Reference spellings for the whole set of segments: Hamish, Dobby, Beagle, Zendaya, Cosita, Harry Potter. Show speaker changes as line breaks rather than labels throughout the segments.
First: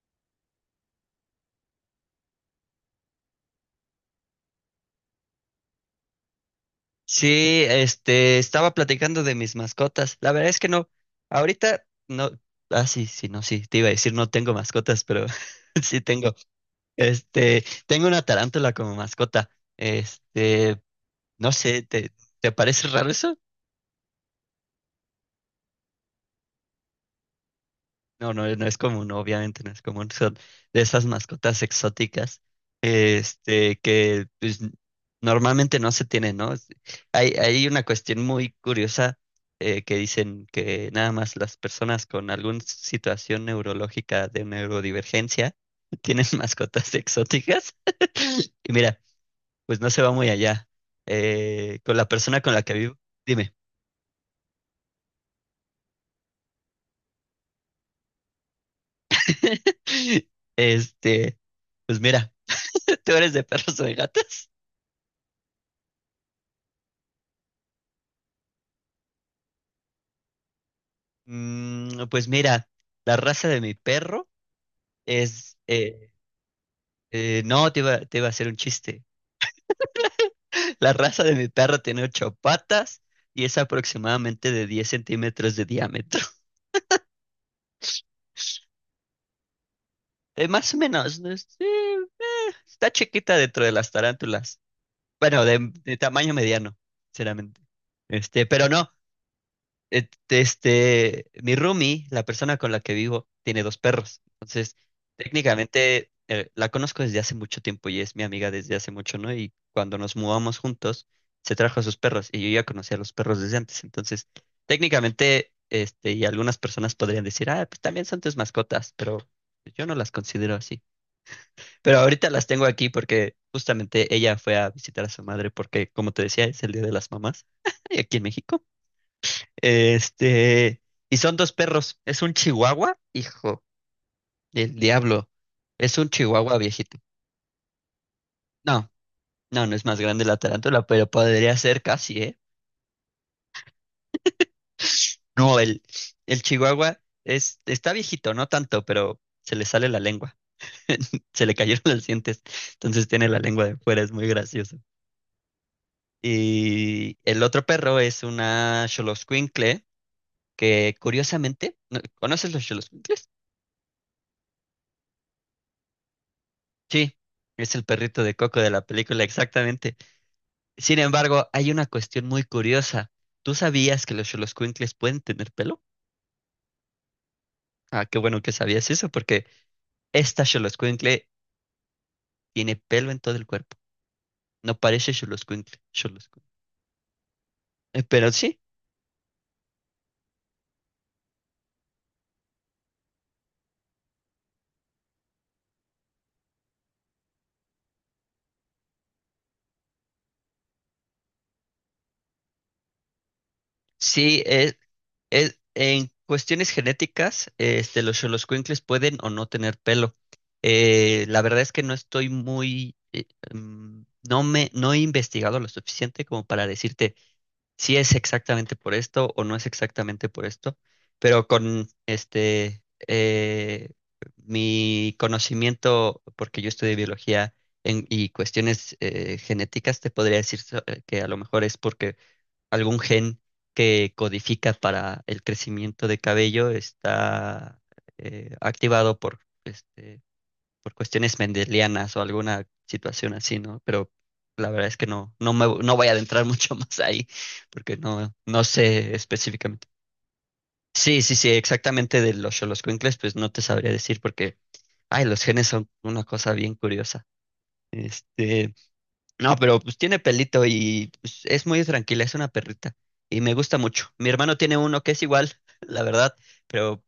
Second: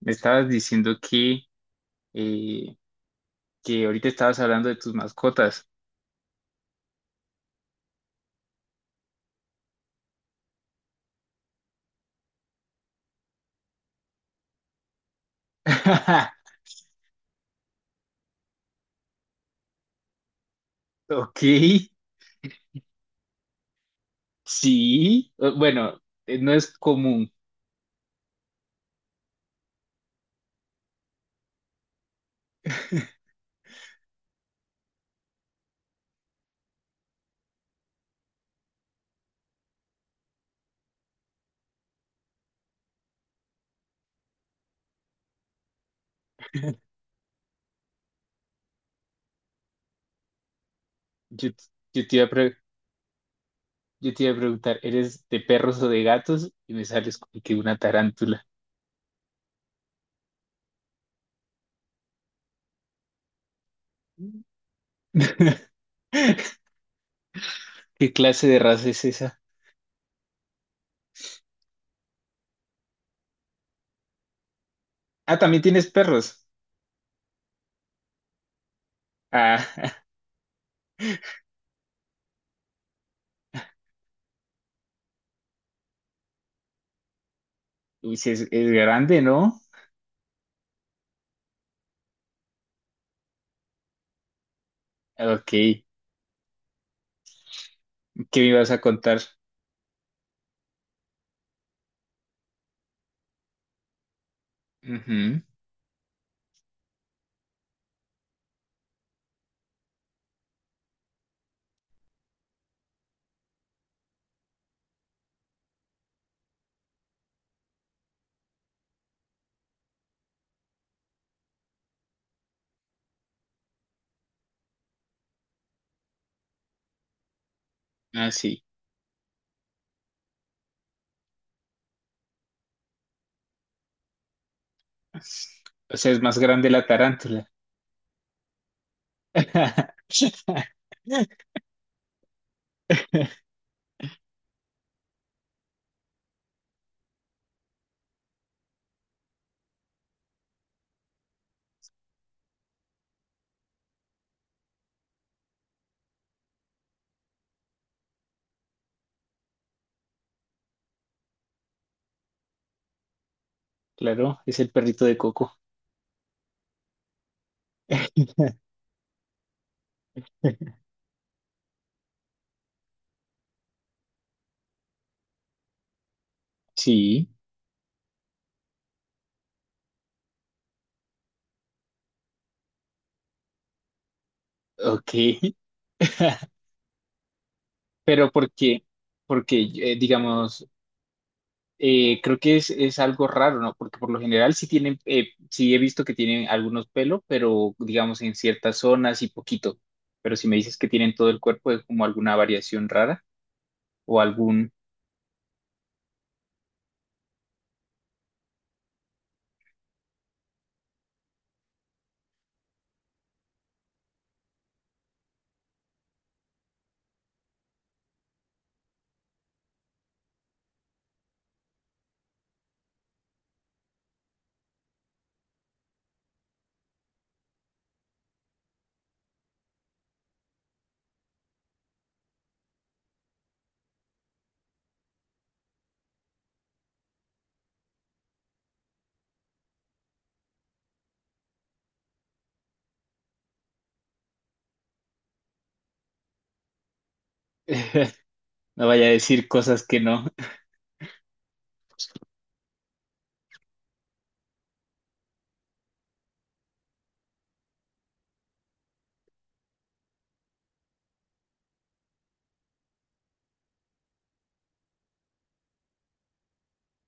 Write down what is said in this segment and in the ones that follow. Me estabas diciendo eh, que ahorita estabas hablando de tus mascotas.
Sí, estaba platicando de mis mascotas. La verdad es que no, ahorita no, sí, sí, no, sí, te iba a decir no tengo mascotas, pero sí tengo. Tengo una tarántula como mascota. Este,
Ok,
no sé, ¿te parece raro eso?
sí. Bueno, no es común.
No, no, no es común, obviamente no es común. Son de esas mascotas exóticas, que pues, normalmente no se tienen, ¿no? Hay una cuestión muy curiosa que dicen que nada más las personas con alguna situación neurológica de neurodivergencia tienen mascotas exóticas. Y mira, pues no se va muy allá.
Yo, t-
Con
yo
la
te iba a
persona con
pre-
la que vivo, dime,
yo te iba a preguntar, ¿eres de perros o de gatos? Y me sales con que una tarántula.
este, pues mira, ¿tú eres de perros o de gatos?
¿Qué clase de raza es esa?
Pues mira, la raza de mi perro
Ah,
es...
también tienes
eh,
perros.
no, te iba a hacer un chiste.
Ah,
La raza de mi perro tiene ocho patas y es aproximadamente de 10 centímetros de diámetro.
uy, sí es grande, ¿no?
Más o menos, ¿no? Sí, está chiquita dentro de las tarántulas.
Ok,
Bueno, de,
¿qué
de tamaño mediano, sinceramente.
me
Pero
ibas a
no,
contar?
Mi roomie, la persona con la que vivo, tiene dos perros. Entonces,
Ujú.
técnicamente la conozco desde hace mucho tiempo y es mi amiga desde hace mucho, ¿no? Y cuando nos mudamos juntos, se trajo a sus perros y yo ya conocía a los perros desde antes. Entonces, técnicamente, y algunas personas podrían decir, ah, pues también son tus mascotas, pero yo no las considero así. Pero ahorita las tengo aquí porque justamente ella fue a visitar a su madre porque, como te decía, es el Día de las Mamás aquí en
Ah, sí.
México. Este, y son dos perros. Es un chihuahua, hijo del diablo.
O
Es un
sea, es más
chihuahua
grande la
viejito.
tarántula.
No, no, no es más grande la tarántula, pero podría ser casi, ¿eh? No, el chihuahua está viejito, no tanto, pero se le sale la lengua. Se le cayeron los dientes. Entonces tiene la lengua de fuera, es muy gracioso. Y el otro perro es una xoloscuincle que curiosamente, ¿conoces los xoloscuincles?
Claro, es el perrito de Coco.
Sí, es el perrito de Coco de la película, exactamente. Sin embargo, hay una cuestión muy curiosa. ¿Tú sabías que los xoloscuincles pueden tener pelo?
Sí,
Ah, qué bueno que sabías eso, porque esta xoloscuincle tiene pelo en todo el cuerpo. No
ok.
parece xoloscuincle, xoloscuincle.
Pero
Pero sí,
porque digamos, creo que es algo raro, ¿no? Porque por lo general sí tienen, sí he visto que tienen algunos pelos, pero digamos en ciertas zonas y poquito. Pero si me dices que tienen todo el cuerpo, es como alguna variación rara o
sí,
algún,
en cuestiones genéticas, los xoloscuincles pueden o no tener pelo. La verdad es que no estoy muy, mm, no he investigado lo suficiente como para decirte. Si es exactamente por esto o no es exactamente por esto, pero con eh, mi conocimiento, porque yo estudié biología y cuestiones genéticas, te podría decir que a lo mejor es porque algún gen que codifica para el crecimiento de cabello está activado por cuestiones mendelianas o alguna situación así, ¿no? Pero la verdad es que no, no voy a adentrar mucho más ahí, porque no, no
no vaya a
sé
decir cosas
específicamente.
que no.
Sí, sí, sí, exactamente de los xoloscuincles, pues no te sabría decir porque, ay, los genes son una cosa bien curiosa. Este, no, pero pues tiene pelito y pues, es muy tranquila, es una perrita y me gusta mucho. Mi hermano tiene uno que es igual, la verdad, pero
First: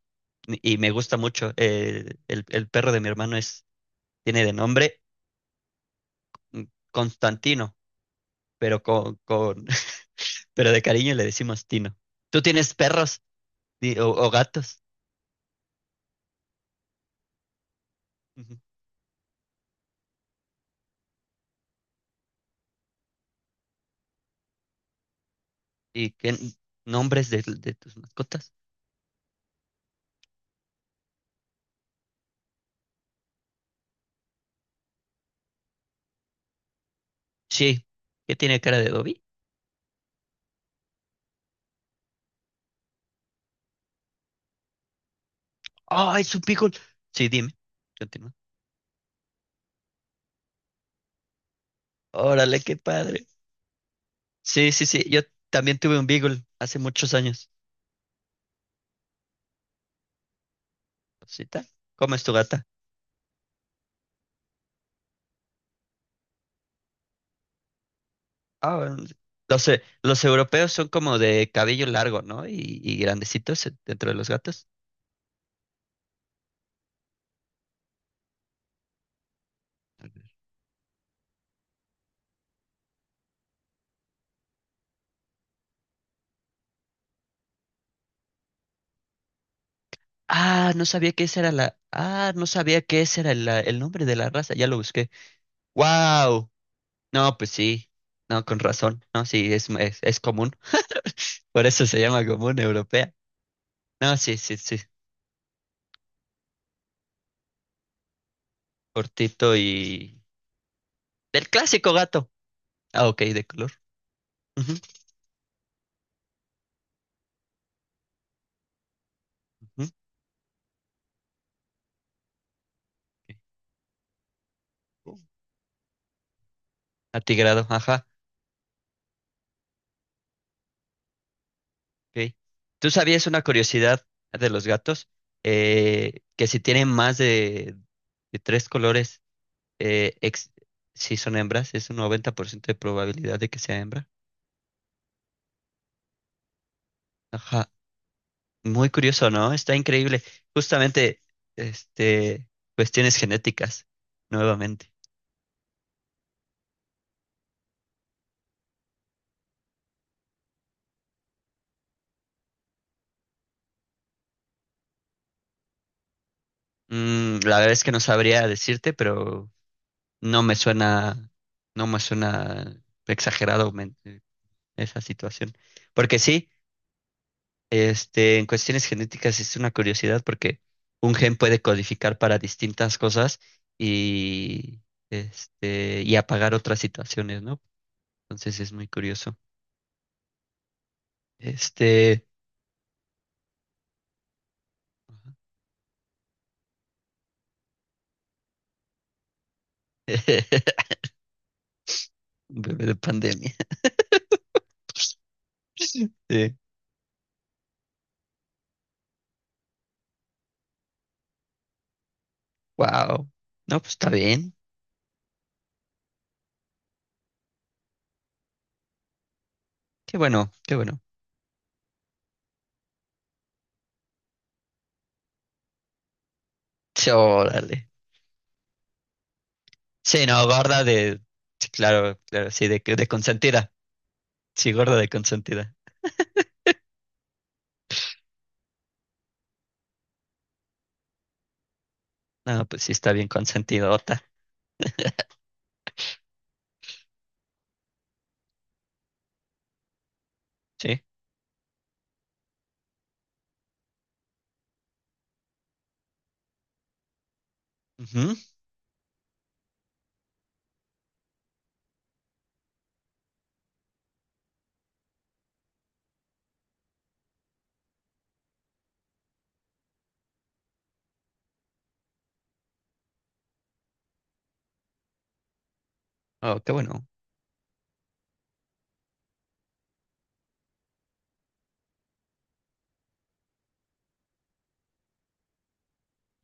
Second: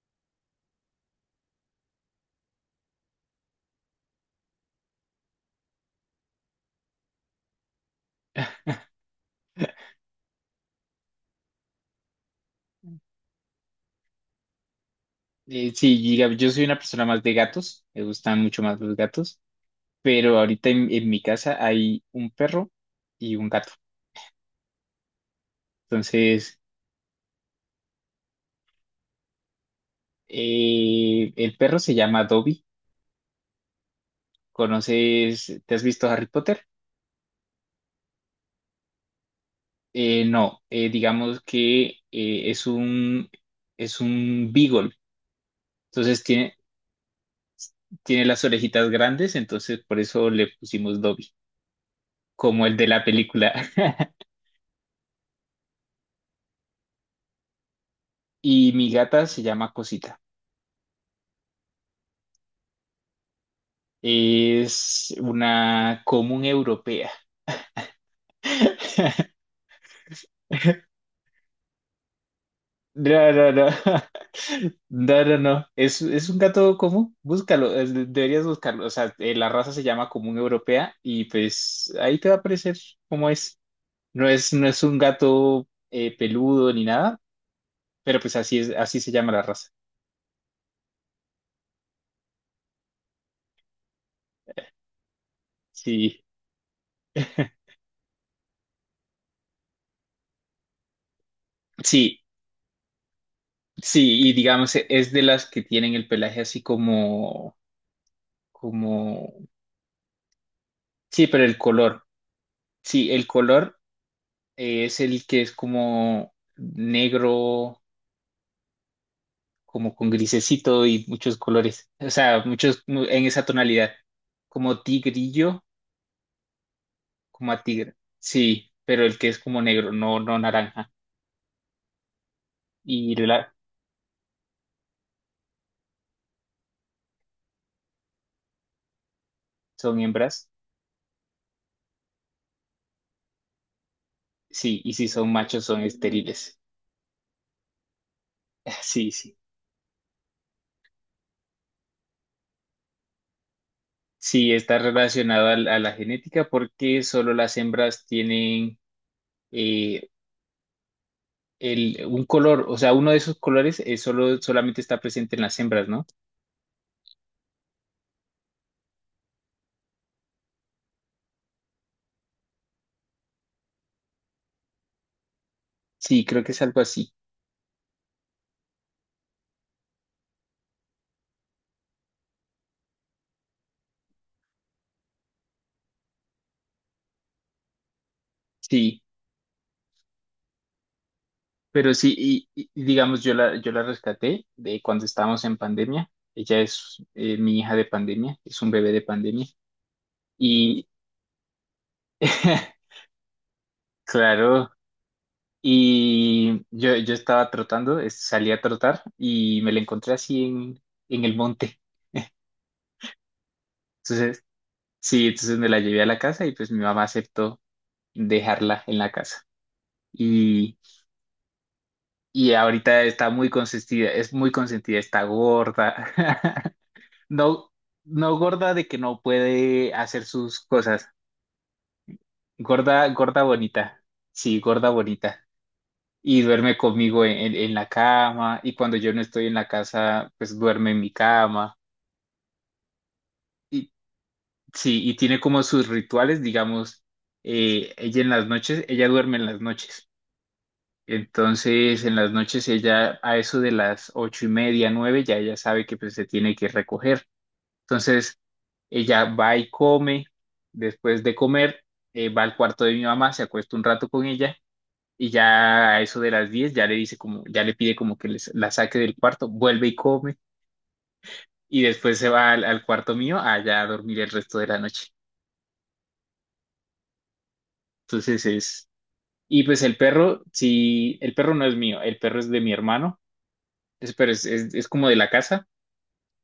y me gusta mucho. El perro de mi hermano tiene de nombre mm, Constantino, pero con, con- pero de cariño le decimos Tino. ¿Tú tienes perros o gatos?
Sí, diga- Yo soy una persona más de gatos, me gustan
Ujú.
mucho más los gatos. Pero ahorita en mi casa hay un perro y un gato.
¿Y qué
Entonces,
nombres de tus mascotas?
el perro se llama Dobby. ¿Conoces, te has visto Harry Potter?
Sí. ¿Qué tiene cara de Dobby?
No, Digamos que eh, es un, es un beagle.
¡Ah,
Entonces
es un
tiene,
beagle! Sí, dime.
Tiene
Continúa.
las orejitas grandes, entonces por eso le pusimos Dobby,
Órale,
como el
qué
de la
padre.
película.
Sí, sí, sí. Yo también tuve un beagle hace muchos años.
Y mi gata se llama Cosita.
Rosita, ¿cómo es tu gata?
Es una común europea.
Ah, bueno, los europeos son como de cabello largo, ¿no? Y
No, no, no.
grandecitos dentro de los gatos.
No, no, no. Es un gato común. Búscalo. Deberías buscarlo. O sea, la raza se llama común europea y pues ahí te va a aparecer cómo es. No es un gato peludo ni nada, pero pues así es, así se llama la raza.
Ah, no sabía que esa era la. Ah, no sabía que ese era el nombre de la raza. Ya lo busqué.
Sí,
¡Wow! No, pues sí. No, con razón. No, sí, es común. Por eso se
sí,
llama común europea. No,
sí. Y
sí, sí,
digamos,
sí.
es de las que tienen el pelaje así como,
Cortito y.
sí, pero
Del
el
clásico
color.
gato. Ah,
Sí,
ok,
el
de color.
color
Ujú,
es el que es como negro
ujú,
como con grisecito y muchos colores, o sea, en esa tonalidad, como
ok.
tigrillo, como a
Atigrado,
tigre,
ajá.
sí, pero el que es como negro, no naranja,
Ok. ¿Tú
y
sabías una
la-
curiosidad de los gatos? Que si tienen más de tres colores.
son
Eh,
hembras,
ex- si son hembras, es un 90% de probabilidad de que sea hembra.
sí, y si son machos son estériles,
Ajá. Muy
sí,
curioso,
sí,
¿no? Está increíble. Justamente, este, cuestiones genéticas,
sí, está
nuevamente.
relacionado a la genética porque solo las hembras tienen eh, un color, o sea, uno de esos colores solamente está presente en las hembras, ¿no?
La verdad es que no sabría decirte, pero no me suena, no me suena exagerado esa situación. Porque
Sí, creo
sí,
que es algo así,
En cuestiones genéticas es una curiosidad porque un gen puede codificar para distintas cosas y, y apagar otras situaciones, ¿no? Entonces es muy
sí.
curioso.
Pero sí,
Este,
y digamos, yo la rescaté de cuando estábamos en pandemia. Ella es mi hija de pandemia, es un bebé de pandemia. Y
un bebé de pandemia.
claro,
Sí.
yo estaba trotando, salí a trotar y me la encontré así en el monte.
Wow. No, pues está
Entonces,
bien.
sí, entonces me la llevé a la casa y pues mi mamá aceptó dejarla en la casa.
Qué bueno, qué
Y,
bueno.
y ahorita está muy consentida, es muy consentida, está gorda.
Sí,
No,
órale.
no gorda de que no puede hacer
Sí, no,
sus
gorda
cosas.
de. Sí, claro, claro, sí, de
Gorda, gorda
consentida.
bonita. Sí,
Sí,
gorda
gorda de
bonita.
consentida.
Y duerme conmigo en la cama. Y cuando yo no estoy en la casa, pues duerme en mi cama.
No, pues sí está bien
Y
consentidota.
sí, y tiene como sus rituales, digamos, ella en las noches, ella duerme en las noches.
Sí.
Entonces, en las noches ella, a eso de las ocho y media, nueve, ya ella sabe que pues se tiene que recoger.
Ujú.
Entonces, ella va y come, después de comer, va al cuarto de mi mamá, se acuesta un rato con ella y ya a eso de las 10 ya le dice como, ya le pide como que la saque del cuarto, vuelve y come y después se va al cuarto mío allá a dormir el resto de la noche.
Oh, qué bueno.
Entonces es, y pues el perro, sí, el perro no es mío, el perro es de mi hermano, pero es como de la casa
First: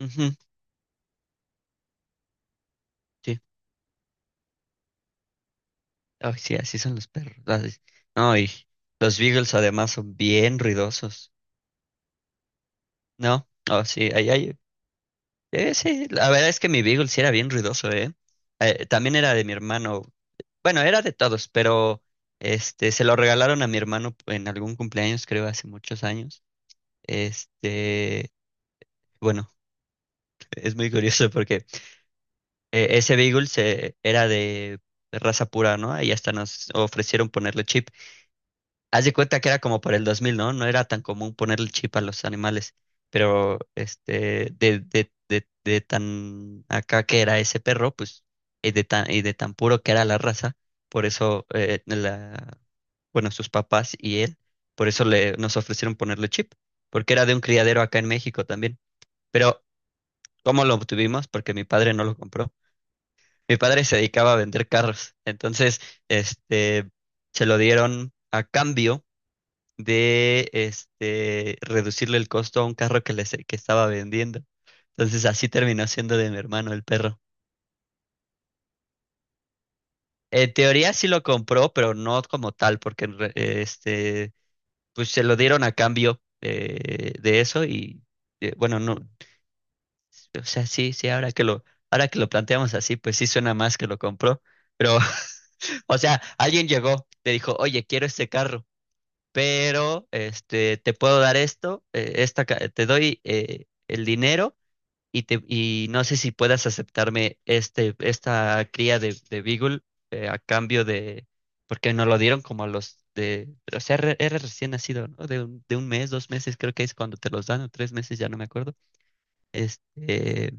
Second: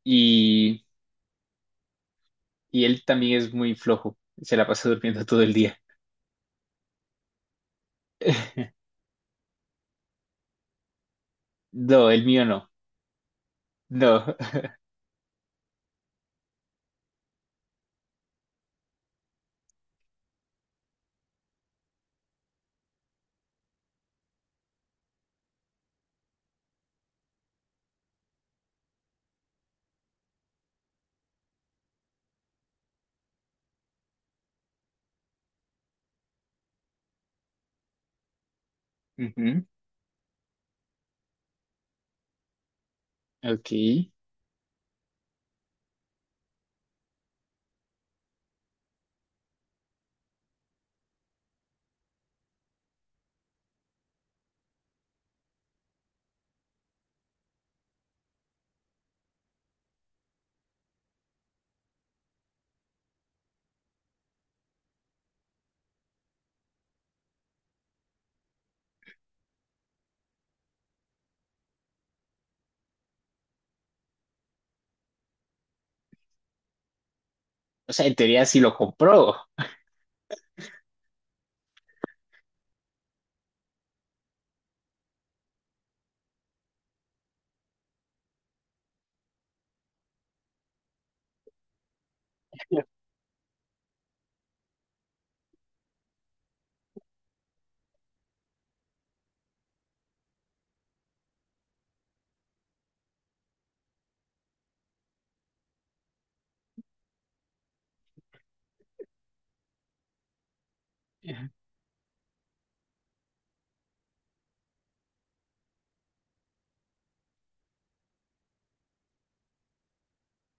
y, y él también
Sí,
es muy flojo, se la pasa durmiendo todo el día.
ay, sí, así son los perros. Ay, no, y los beagles además son bien ruidosos.
No, el mío no,
¿No? Oh, sí, ahí
no.
hay. Sí, la verdad es que mi beagle sí era bien ruidoso, ¿eh? También era de mi hermano. Bueno, era de todos, pero este se lo regalaron a mi hermano en algún cumpleaños, creo, hace muchos años. Este, bueno, es muy curioso porque ese beagle era de raza pura, ¿no? Y hasta nos ofrecieron ponerle chip. Haz de cuenta que era como para el 2000, ¿no? No era tan común ponerle chip a los animales, pero
Ok.
de tan acá que era ese perro, pues, y de tan puro que era la raza, por eso, bueno, sus papás y él, por eso nos ofrecieron ponerle chip, porque era de un criadero acá en México también. Pero, ¿cómo lo obtuvimos? Porque mi padre no lo compró. Mi padre se dedicaba a vender carros, entonces, este, se lo dieron a cambio de reducirle el costo a un carro que estaba vendiendo. Entonces así terminó siendo de mi hermano el perro.
O sea, en teoría sí lo compró.
En teoría sí lo compró, pero no como tal, porque pues se lo dieron a cambio de eso y bueno, no, o sea, sí, sí, ahora que lo planteamos así, pues sí suena más que lo compró. Pero, o sea, alguien llegó, le dijo, oye, quiero este carro, pero te puedo dar esto, te doy el dinero y no sé si puedas aceptarme esta cría de Beagle a cambio de,
Ajá.
porque nos lo dieron como a los de, o sea, era recién nacido, ¿no? De un mes, 2 meses, creo que es cuando te los dan, o 3 meses, ya no me acuerdo, este,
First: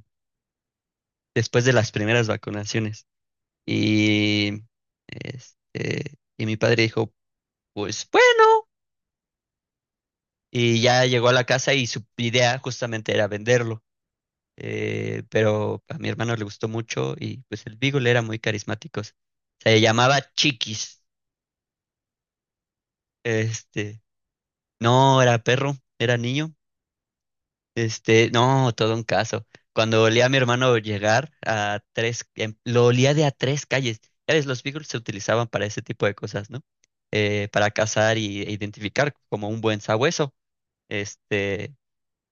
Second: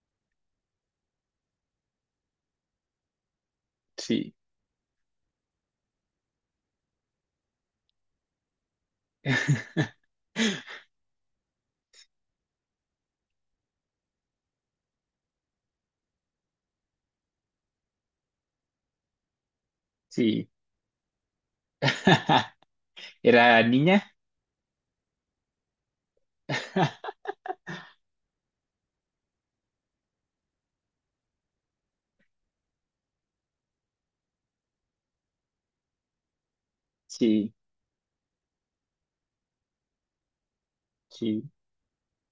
después de las primeras vacunaciones.
Sí.
Y, y mi padre dijo, pues bueno, y ya llegó a la casa y su idea justamente era venderlo. Pero a mi hermano le gustó mucho y pues el Beagle era muy carismático. Se llamaba
Sí.
Chiquis.
¿Era
Este,
niña?
no era perro, era niño. No, todo un caso. Cuando olía a mi hermano llegar a tres, lo olía de a tres calles. Ya ves, los Beagles se utilizaban para ese tipo de cosas, ¿no? Eh,
Sí,
para cazar e identificar como un buen sabueso.
sí.
Este,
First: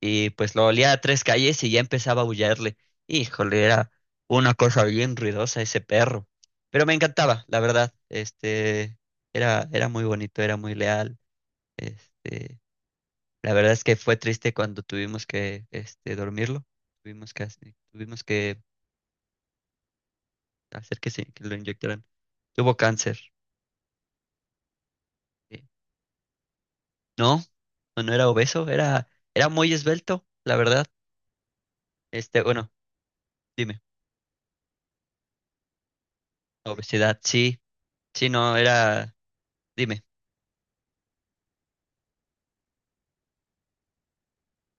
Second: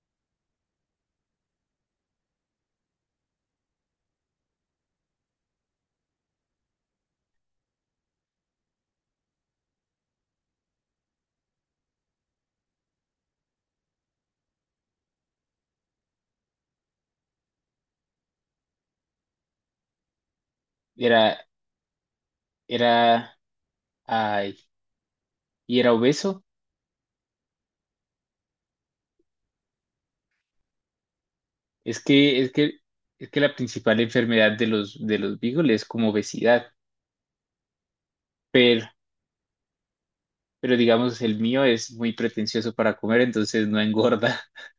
y pues lo olía a tres calles y ya empezaba a aullarle. Híjole, era una cosa bien ruidosa ese perro. Pero me encantaba, la verdad. Era muy bonito, era muy leal. Este, la verdad es que fue triste cuando tuvimos que, dormirlo. Tuvimos que hacer que, se,
Era,
que lo inyectaran. Tuvo cáncer.
era, ay,
Eh,
y era obeso.
No, no no era obeso, era muy esbelto, la verdad.
Es que,
Este,
es
bueno,
que, es que la
dime,
principal enfermedad de los beagles es como obesidad.
obesidad, sí, sí, no,
Pero,
era, dime.
pero digamos, el mío es muy pretencioso para comer, entonces no engorda.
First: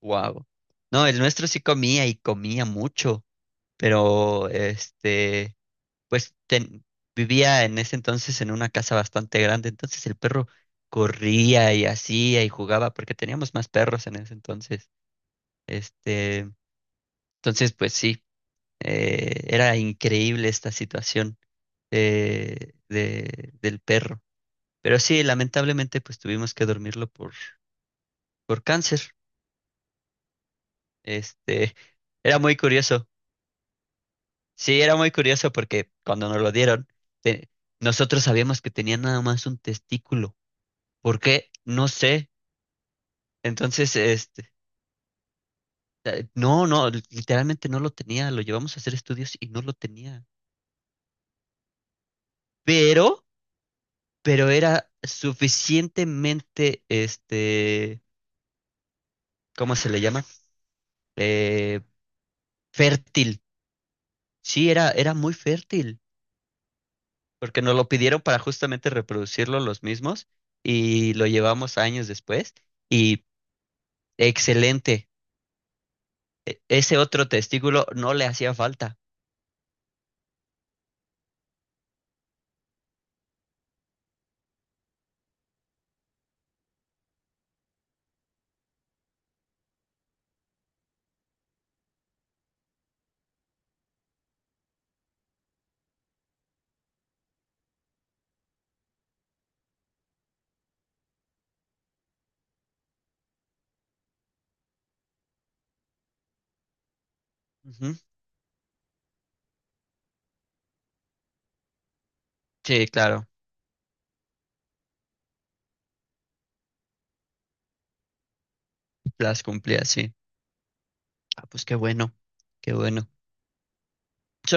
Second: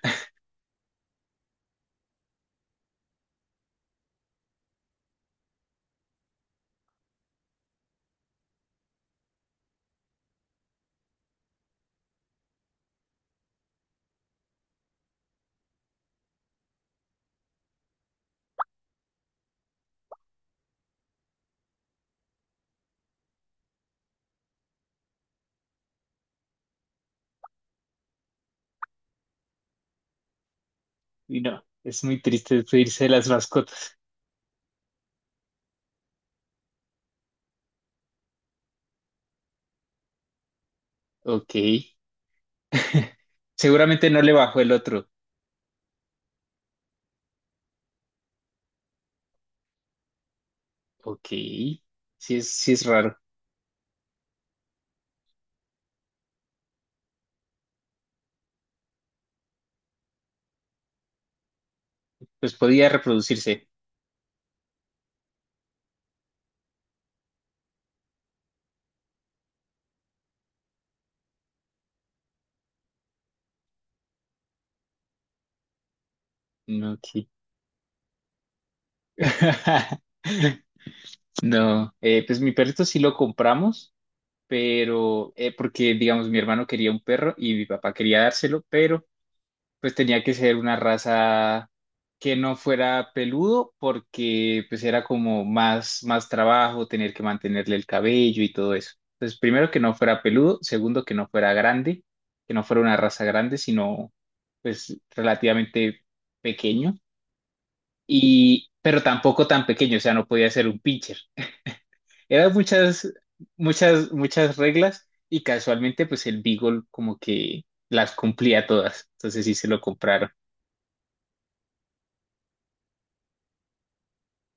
Wow. No, el nuestro sí comía y comía mucho, pero pues vivía en ese entonces en una casa bastante grande, entonces el perro corría y hacía y jugaba porque teníamos más perros en ese entonces. Este, entonces pues sí, era increíble esta situación del perro. Pero sí, lamentablemente pues tuvimos que dormirlo por cáncer.
Y no,
Este,
es muy
era
triste
muy
despedirse
curioso.
de las mascotas.
Sí, era muy curioso porque cuando nos lo dieron, te- nosotros sabíamos que tenía nada más un testículo. ¿Por qué?
Ok.
No sé. Entonces,
Seguramente no le bajó el otro.
no, no, literalmente no lo tenía. Lo llevamos a hacer estudios y no lo tenía.
Ok, sí sí es raro.
Pero, pero era suficientemente, ¿cómo se le llama? Eh,
Pues podía
fértil.
reproducirse.
Sí, era muy fértil, porque nos lo pidieron para justamente reproducirlo los mismos y lo llevamos años después y excelente.
No,
Ese
ok.
otro testículo no le hacía falta.
No, pues mi perrito sí lo compramos, pero porque digamos mi hermano quería un perro y mi papá quería dárselo, pero pues tenía que ser una raza que no fuera peludo porque pues era como más, más trabajo tener que mantenerle el cabello y todo eso. Entonces, primero que no fuera peludo, segundo que no fuera grande, que no fuera una raza grande, sino pues relativamente pequeño
Ujú.
y pero tampoco tan pequeño, o sea, no podía ser un pincher. Eran
Sí,
muchas
claro,
muchas muchas reglas y casualmente pues el Beagle como que las cumplía todas.
las
Entonces sí se lo
cumplía, sí.
compraron.
Ah, pues qué bueno, qué bueno.